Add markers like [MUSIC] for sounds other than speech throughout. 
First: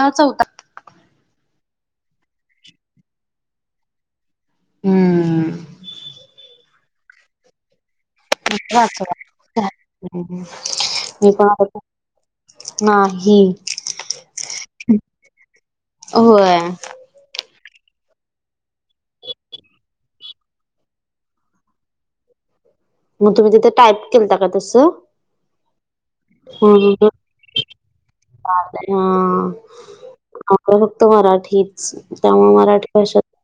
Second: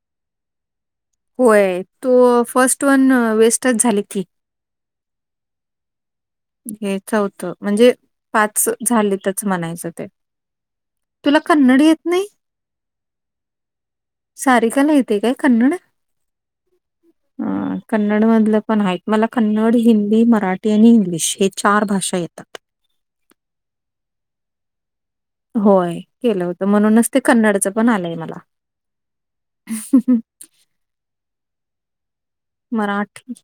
हा चवथा होय, तो फर्स्ट वन वेस्टच झाली ती. हम्म. हे चवथ म्हणजे? पाच वाचवा झालेच म्हणायचं, ते मी तुला पण आता कन्नड येत नाही. नाही, सारिकाला येते काय होय. हं, कन्नडमधलं पण आहेत. मला कन्नड, हिंदी, मराठी आणि इंग्लिश. हे चार भाषा येतात. मग तुम्ही तिथे टाईप केलता का तसं? होय, केलं होतं हा म्हणूनच ते कन्नडचं पण आलंय मला. मी फक्त मराठीत. त्यामुळे मराठी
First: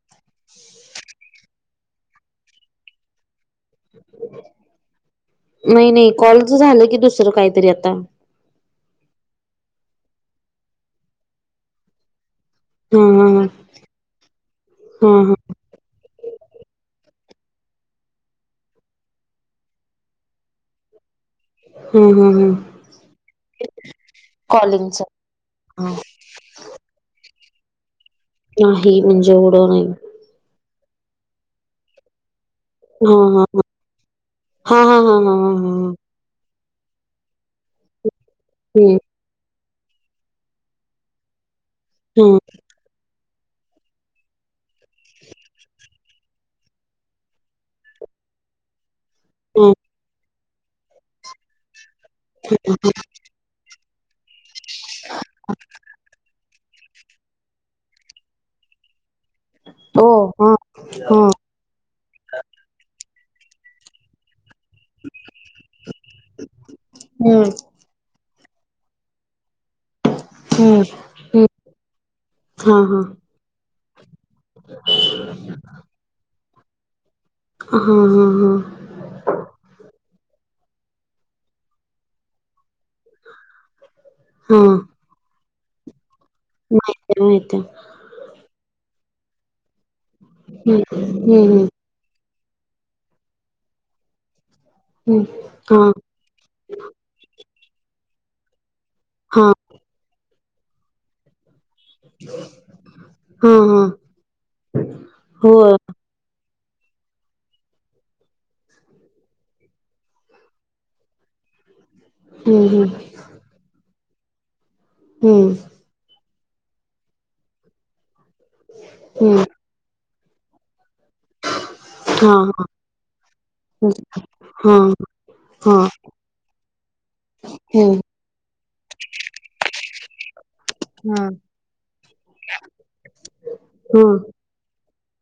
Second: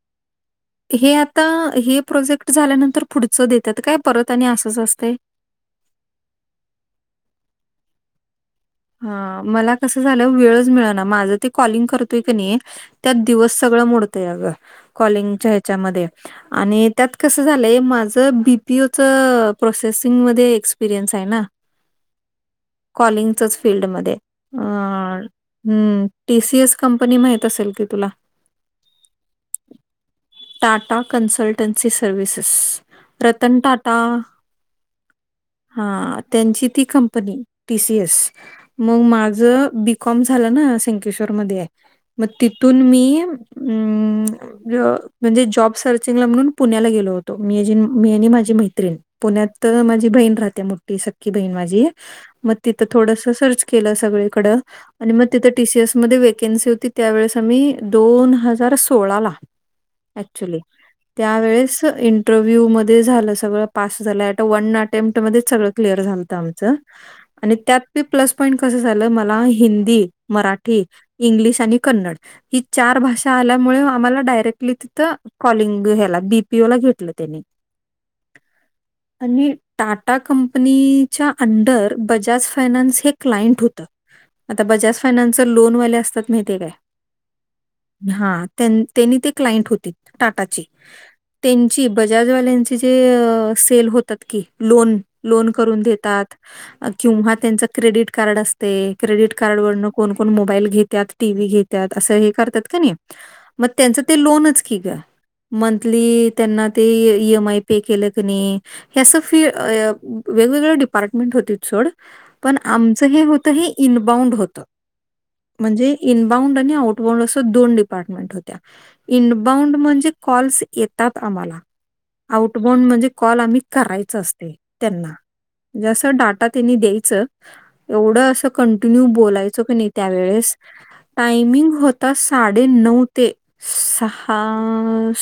हे आता हे प्रोजेक्ट झाल्यानंतर. पुढचं देतात काय परत, आणि असंच असते. नाही, नाही, कॉलच झालं की दुसरं काहीतरी आता. हा, मला कसं झालं, वेळच मिळना, माझं ते कॉलिंग करतोय की नी. हा त्यात हा हा दिवस सगळं मोडतय, अगं हा कॉलिंगच्या ह्याच्यामध्ये. आणि त्यात कसं झालंय, माझं बी पी ओचं प्रोसेसिंगमध्ये एक्सपिरियन्स आहे ना. हम्म, हम्म, कॉलिंगचच हम्. फील्डमध्ये टी सी एस कंपनी माहित असेल की तुला? नाही म्हणजे एवढं नाही. टाटा कनसल्टनसी सर्वसेस. हा हा रतन टाटा हा हा हा हा हा. त्यांची ती कंपनी टी सी एस. हम्म मग माझं बी कॉम झालं ना, सकेश्वरमध्ये आहे, मग हम्म तिथून मी हम्. म्हणजे जॉब सर्चिंगला म्हणून पुण्याला गेलो होतो मी, मी आणि माझी मैत्रिणी. पुण्यात हम्म माझी बहीण राहत्या मोठी सख्खी बहीण माझी मग तिथ थोडस सर्च केलं सगळीकड आणि म तिथे टीसीएस मध्ये वेकन्सी होती त्यावेेळेस आम्ही दोन हजार सोळाला हो हा अक्चुली हा त्यावेळेस इंटरव्ह्यू मध्ये झालं सगळं पास झालं आता वन अटेम्प्ट मध्येच सगळं क्लिअर झालंत आमचं हम्म आणि त्यात बी प्लस पॉईंट कसं झालं मला हिंदी हम्म मराठी हम्म इंग्लिश आणि कन्नड ही हा चार हा भाषा आल्यामुळे आम्हाला डायरेक्टली तिथ कॉलिंग ह्याला बीपिओला घेतलं त्यानी हा हा ह आणि टाटा कंपनीच्या अंडर बजाज फायनान्स हे क्लाइंट होत आता हा बजाज फायनान्स चे लोन वाले असतात माहितीये माहित माहित काय हा त्यांनी ते क्लाइंट होतीत टाटाची हम्म हम्म त्यांची बजाजवाल्यांचे जे सेल होतात की लोन हम्म लोन करून हा देतात किंवा त्यांच क्रेडिट कार्ड असतंय क्रेडिट हा कार्ड वरन कोण कोण मोबाईल घेत त्यात टी व्ही घेत्यात अस हे करातत कणी हा मग हा त्यांच ते लोनच की ग हो मंथ ली त्यांना ते इ एम आय पे केलं क नाही हे असं फी वेगवेगळ डिपार्टमेंट होतीत सोड पण हम्म आमचं हे होतं हे इनबाउंड होतं हू म्हणजे इन्बाऊंड आणि आउटबाउंड असे दोन डिपार्टमेंट होत्या हम्म हम्म इन्बाऊंड म्हणजे कॉल्स येतात आम्हाला हा आउटबोन म्हणजे कॉल आम्ही करायच असतय हा हा त्यांना हा जस डाटा द्यायच हम्म एवढं अस कंटिन्यू बोलायचं कनी त्यावेळेस हा टायमिंग होता साडे नऊ ते हा सहा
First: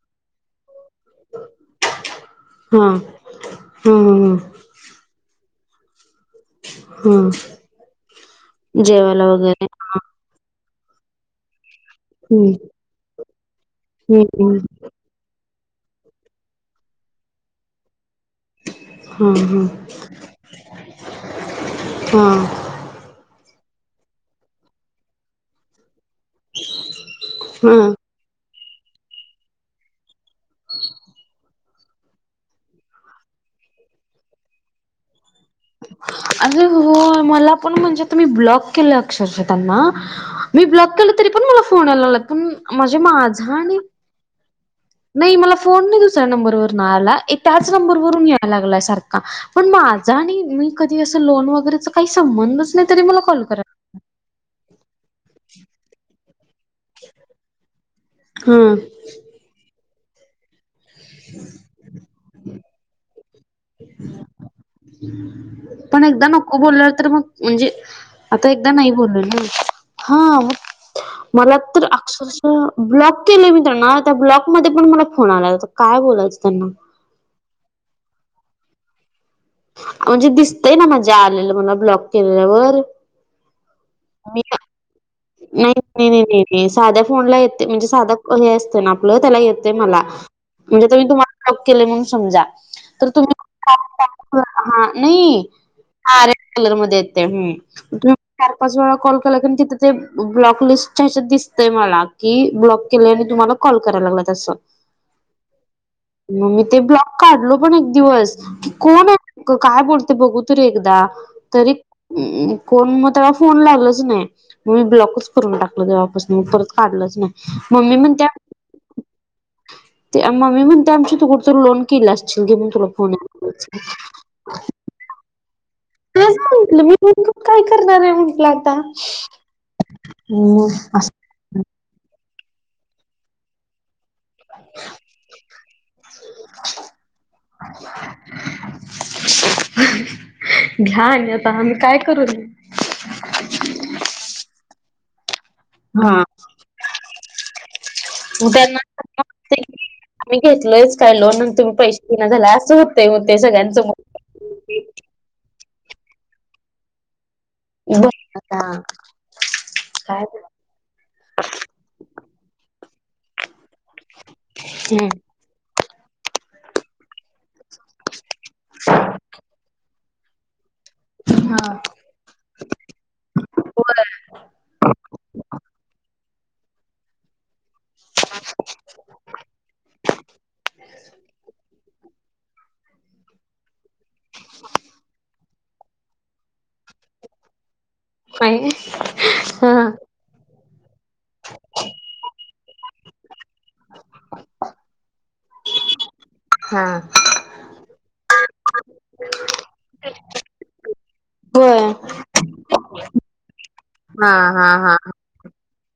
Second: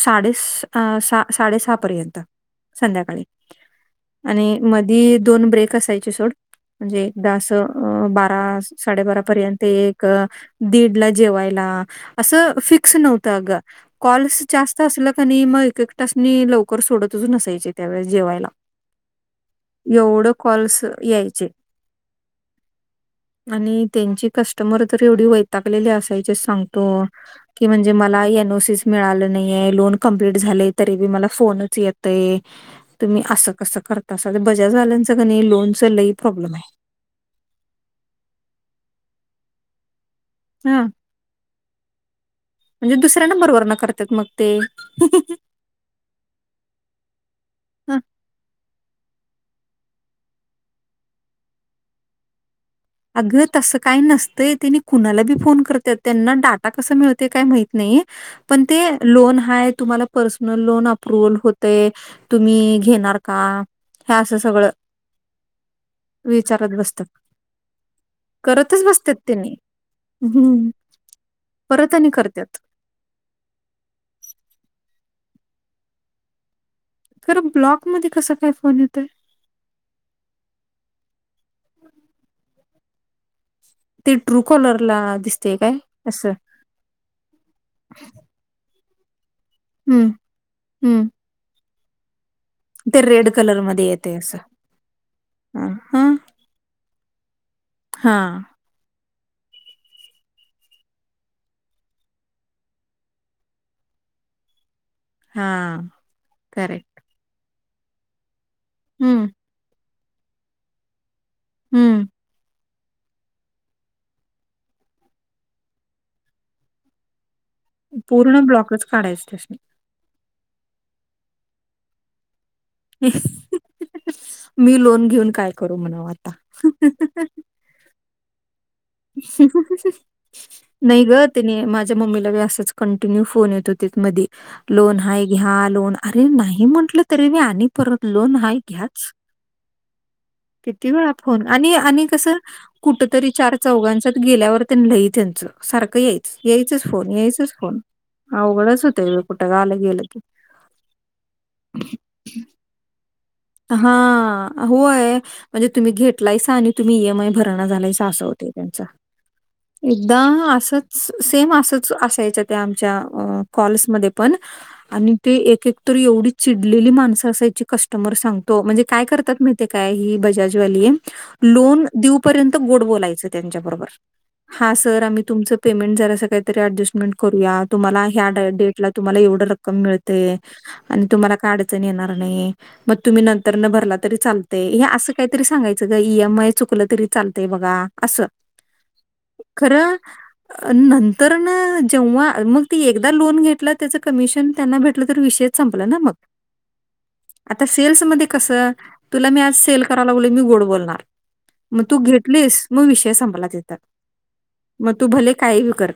साडे सा साडे सहा पर्यंत हा हा संध्याकाळी हा आणि मधी दोन ब्रेक असायचे सोड म्हणजे हा एकदा अस अ बारा साडेबारा जेवायला पर्यंत वगैरे एक दीड ला जेवायला असं हम्म फिक्स नव्हतं अग कॉल्स हम्म जास्त असलं कणी मग एक एकट्यासनी लवकर सोडतच नसायचे त्यावेळेस जेवायला हा हा एवढं कॉल्स यायचे हा आणि त्यांची कस्टमर तर एवढी वैतागलेले असायचे सांगतो की म्हणजे हा मला एन ओ सी मिळालं नाही हाय लोन कंप्लीट झालय तरी बी मला फोनच येतय तुम्ही असं कसं करतासा आता बजाजवाल्यांचं कणी लोन च लई प्रॉब्लेम अरे आहे हो मला पण म्हणजे मी आता ब्लॉक केलं अक्षरशः त्यांना मी हा ब्लॉक केलंय तरी पण मला फोन यायला लागला पण म्हणजे माझा आणि त्यात मग ते नाही मला फोन नाही दुसऱ्या नंबरवरून आला त्याच ए त्याच नंबरवरून यायला लागलाय सारखा पण माझा आणि मी कधी अस लोन वगैरेच काही संबंधच नाही तरी मला अग कॉल करा तसं काय नसतंय तेनी कुणाला बी फोन करत त्यांना डाटा कसं मिळतंय काय माहीत नाही पण हम्म ते लोन हाय तुम्हाला पर्सनल लोन अप्रुवल होतय तुम्ही घेणार का हे असं सगळं पण एकदा नको विचारत बोल्यावर बसतात तर मग म्हणजे आता एकदा करतच नाही बसतात बोलले ना त्यांनी हा हम्म मला तर. परत आणि [INAUDIBLE] करतात ब्लॉक केले मित्रांन त्या ब्लॉकमध्येध्ये पण मला फोन आला काय बोलायचं त्यांना. खंर ब्लॉकमध्ये कसा काय फोन येतं. म्हणजे दिसतय ना माझ्या आलेलं मला ब्लॉक केल्यावर. ते ट्रू कॉलरला दिसते काय नाही नाही असं नाही साध्या फोनला येते म्हणजे साध्या. हे असते ना आपलं त्याला येते मला हम्म म्हणजे तर मी हम्म तुम्हाला जप केले म्हणून समजा. ते तर रेड तुम्ही. कलर मध्ये येते असं हा नाही हा सारे कलर मध्ये येते. हा पाच वेळा कॉल केला तिथे ते ब्लॉक लिस्टच्या ह दिसतय मला कि ब्लॉक केले आणि तुम्हाला. कॉल करायला मला तसं. [UNINTELLIGIBLE] -. मग मी ते ब्लॉक काढलो पण एक दिवस. हम्म. तो काय बोलते बघू तरी एकदा तरी. हम्म कोण मग त्याला फोन लागलाच नाही मग मी ब्लॉकच करून टाकलं तेव्हापासून मग परत काढलंच नाही. मम्मी म्हणत्या. पूर्ण ब्लॉकच काढायच त्यासनी. ते मम्मी म्हणते आमची तु कुठतरी लोन केला असशील म्हणून तुला फोन. मी लोन घेऊन काय करू म्हणाव आता. तेच म्हटलं मी लोन घेऊन काय करणार आहे म्हटलं आता. मग नाही असं ग. तने माझ्या मम्मीलाी असाच कंटिन्यू फोन येत होतीत मध्ये. लोन हाय घ्या लोन अरे नाही म्हंटलं तरी बी आणि परत लोन हा घ्याच. [UNINTELLIGIBLE] किती वेळा फोन आणि आणि कस. कुठ तरी चार चौघांच्या गेल्यावर त्यां लई. [INAUDIBLE] सारखं हा यायच यायचच फोन यायचच फोन. त्यांना अवघडच होतय बाई कुठं आलं गेलं की. आम्ही घेतलोयच का लोन तुम्ही पैसे दे झा अस हो.. [UNINTELLIGIBLE] हा होय म्हणजे तुम्ही घेतलाय आणि तुम्ही ईएम आय भर. झालायसा असं होते आता त्यांचा. काय एकदाम असंच सेम असंच असायच त्या. चा फॉल्स मध्ये पण हम्म आणि त्या एकेक. तर एवढी चिडलेली माणसं असायची कष्ट. म्हणजे काय कारत्यात ही बजाज वाली. दिवपर्यंत गोड बोलायचं त्यांच्याबरोबर, हा सर आम्ही तुमचं पेमेंट जरा असं काहीतरी अडजस्टमेंट करूयात, तुम्हाला ह्या डेट ला तुम्हाला एवढ रक्कम मिळते. आणि तुम्हाला काय अडचणी येणार नाही मग, तुम्ही नंतर न भरला तरी चालतेय हे असं काहीतरी सांगायचं का ई एम आय चुकलं तरी चालतय बघा. असं. [UNINTELLIGIBLE] नंतर ना जेव्हा मग ती एकदा लोन घेत. त्याचं कमिशन त्यांना भेटलं तर विषयच संपला ना मग. हा. आता सेल्स मध्ये कसं तुला मी आज सेल करायला बोल मी गोड बोलणार. होय मग तू घेतलीस मग विषय संपला तिथं. हा, हा, हा. काहीलं कर,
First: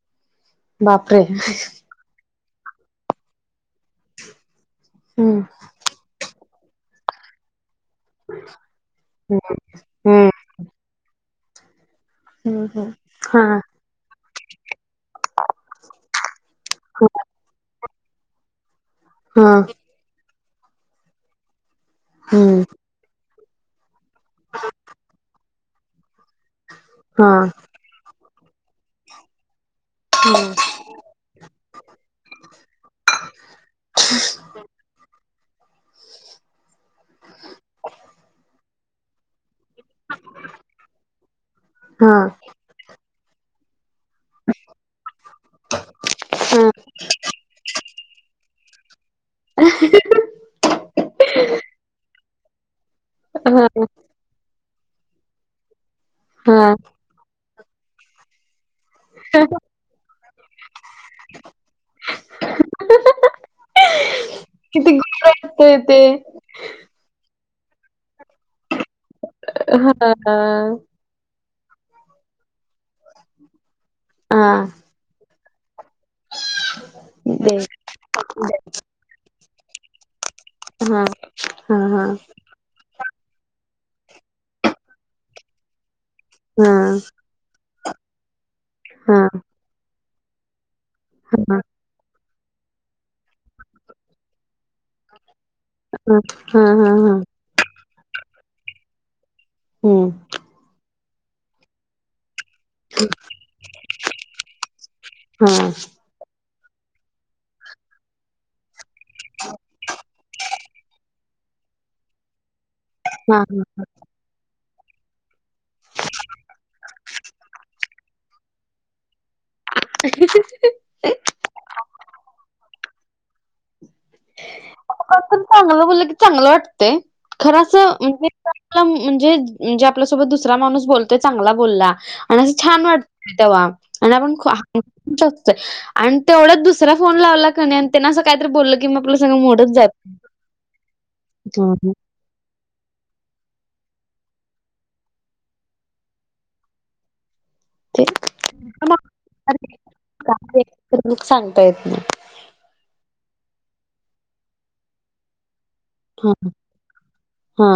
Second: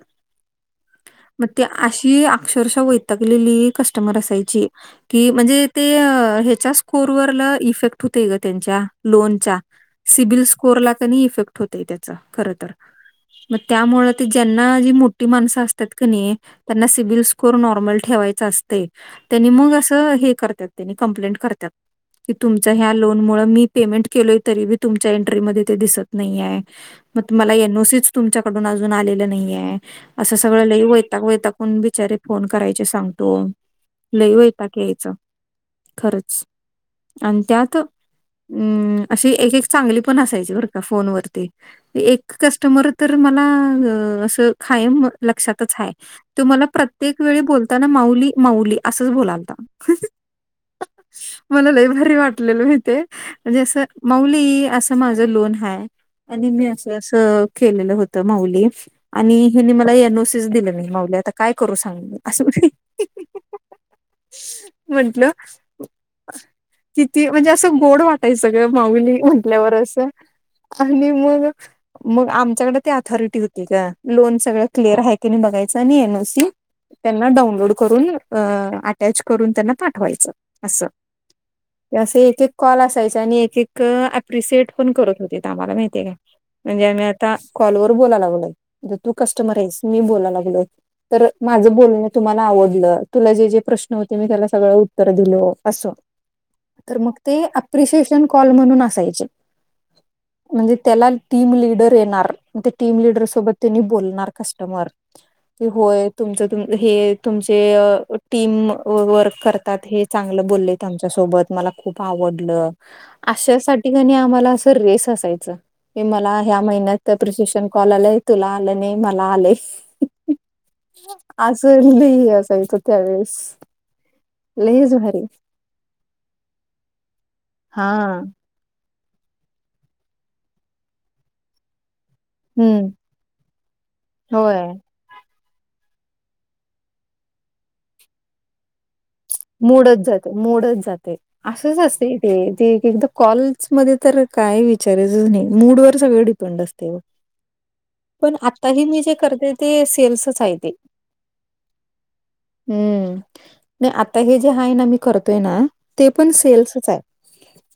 बापरे म ती अशी आ अक्षरशः वतागलेली कस्टमर असायची, की हम्म म्हणजे ते अं च्या स्कोर वरलं इफेक्ट होत ग त्यांच्या लोनच्या हम्म सिविल स्कोर ला कणी इफेक्ट होतोय त्याच खरं तर हम्म हा म त्यामुळे ते ज्यांना जी मो मोठी मानंस असत्यात कणि त्याना सिबील स्कोर नॉर्मल ठेवायचं असतंय, हा त्यानी मगं असं त हे करत्यात त्यानी कम्प्लेंट करतात की हम्म तुमच्या ह्या लोन मुळं मी पेमेंट केलोय तरी बी तुमच्या एंट्री मध्ये दिसत नाही आहे, म हा तुमाला एन ओ सी च तुमच्याकडून अजून आलेलं नाहीये असं सगळं लई वै- - त्या वैतागून बिचारे फोन करायचे सांगतो लई वैताग यायचा. खरंच! आण त्यात अं अमं अशी एक -एक, चांगली पण असायची बर का फोनवररती, हा हा एक कस्टमर तर मला गं अंस खायम लक्षातच आहे, तो माला प्रत्येक वेळी बोलताना माऊली, माऊली असंच बोलाल अं, हं, ह मला लैयच भारी वाटलेल माहिती ये म्हणजे हा असं माऊली असं माझ लोन आहे, आणि मी हा असं सस अस केलेलं होतं माऊली. आणि हेिनी मला एन ओ सि स दिलं नाही माऊली, आता काय करू सांगा मी असं. म्हणटलं, हो येते. किती म्हणजे असं गोड वाट ते सगळे माऊनी म्हटल्यावर हा असं हा आणि मग मग आमच्याकडे ते अऑथॉरिटी होती का, लोन सगळं क्लिअर आहे की नाही बघायचं आणि एन ओ सी त्यांना दे हा डाऊनलोड करून अं अटॅच करून, त्यांना पाठवायचं. हा, हा ते हा असे एक- एक कॉल असायचे आणि एक- एक अं एप्रिसिएट पण करत होते ते आम्हाला माहिती ये काय. हा म्हणजे आम्ही आता कॉलवरर बोलाय लागलोय, मग तू हा हा कस्टमर आहेस मी बोलाय लागलो. तर माझं बोलणं तुम्हाला आवडलं, तुला जे, जे प्रश्न होते मी त्याला सगळं उत्तर दिले असं हा हा तर हा मग ते अप्रिसिएशन कॉल म्हणून असायचे. हम्म, म्हणजे त्याला टीम लिडर येणार, म ते टीम लिडर सोबत त्यांनी बोलणार कस्टमर, की हा होय तुमचं तुम हे तुमचे अं टीम वर्क करतात हे चांग चांगलं बोललेत आमच्या सोबत मला खुप आवडलं, हा आशा साठी कणि आमाला अस तर रेस असायच. की मला ह्या महिन्यात अं प्रिशिक्षन कॉल आलं होतं, तुला आलं नाही, मला आलंय. [UNINTELLIGIBLE] आस लै असायचं त्या वेळेस, लै कोण चांगलं बोललं की चांगलं वाटतंय, खर असं हा. म्हणजे खरं म्हणजे, म्हणजे आपल्यासोबत दुसरा माणूस बोलतोय चांगला बोलला आणि असं छान हम्म वाटतं तेव्हा, आणि आपण ख होय जॉब तर आणि तेवढ्यात दुसरा फोन लावला क नाही आणि त्यान असं काहीतरी बोललं की म लग मोडच जातो, मोडच जाते असंच असते. ते-ते एक एखादा कॉल मध्ये तर काय विचारायचंच नाही. मूड वर सगळे डिपेंड असते. [INAUDIBLE] पण आताही मी जे करते ते सेल्सच आहे ते. सांगता येत नाही हम्म, नाही आता हे जे आहे ना, मी करतोय ना. ते पण हा सेल्सच आहे. हा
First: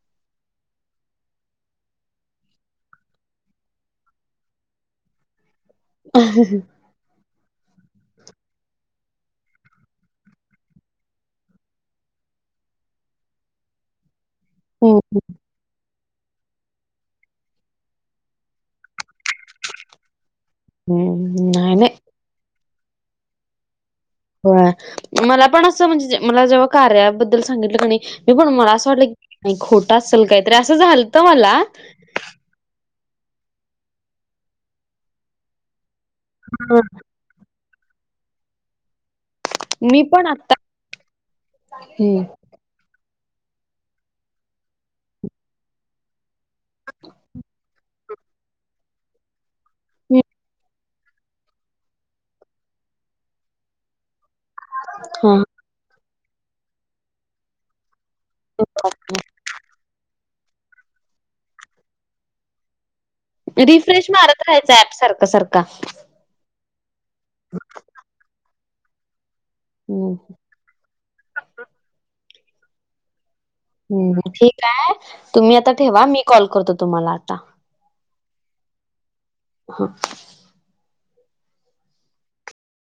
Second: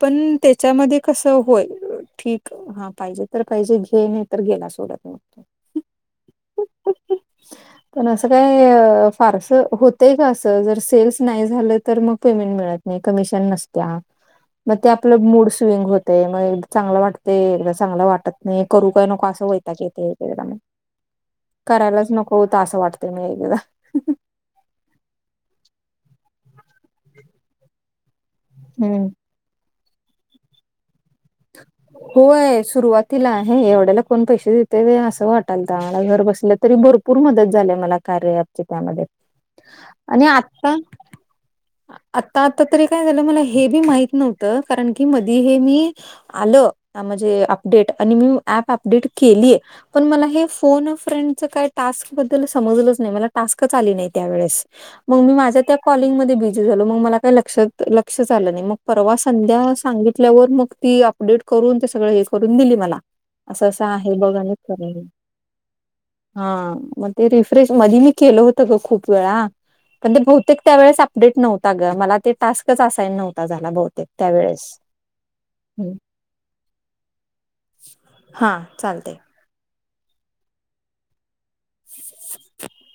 पण त्याच्यामध्ये कस, हो ठीक. हा, पाहिजे तर पाहिजे घे नाही तर गेला सोडत नसतो. आ हा ह. हम्म, हम्म, पण असं काय फारस होत होतंय का आस, जर सेल्स नाही झालं तर मग पेमेंट मिळत नाही. कमिशन नसत्या. मग ते हम्म आपलं मूड स्विंग होत ते मग चांगलं वाटते, एकदा चांगलं वाटत नाही, करू काय नको असं वैताग येतंय एक एकदा मग हम्म नाही नाही करायलाच नको होत, असं वाटत म एकदा होय, मला पण असं म्हणजे मला जेव्हा कार्या बद्दल सांगितलं कणी पण मला असं वाटलं हम्म की नाही खोट असलं काहीतरी असं झालंत मला होय, सुरुवातीला आहे. एवढ्याला कोण पैसे देत असं वाटाल तर आम्हाला घर बस तरी भरपूर मदत झाली य मला कार्य त्यामध्ये मी आणि पण आता, आता? आता तरी काय झालं मला हे बी माहित नव्हतं. कारण की मधी हे मी आलं, आ म्हणजे अपडेट आणि मी ऍप अपडेट केलीये. पण मला हे फोन फ्रेंड काय? टास्क बद्दल समज नाहीच, मला टास्क आले नाही ह्या वेळेस, मग मी माझ्या त्या कॉलिंग मध्ये बिझी झालो, मग मला काही लक्ष लक्षच आलं नाही. मग परवा संध्या सांगितल्यावर मग ती अपडेट करून ते सगळं हे करून दिली मला असं-असं रिफ्रेश आहे बघा, मारत आणि राहायचा ऍप करून. सारखा सारखा हा, मग ते रिफ्रेश मधी मी केलं होतं ग खूप वेळा, हम्म पण ते बहुतेक त्यावेळेस आप अपडेट नव्हता ग, मला ते टास्कच असायन नव्हं हम्, ठीक आहे. तुम्ही आता ठेवा मी कॉल करतो तुम्हाला आता. हा, चालतय. हा. [INAUDIBLE]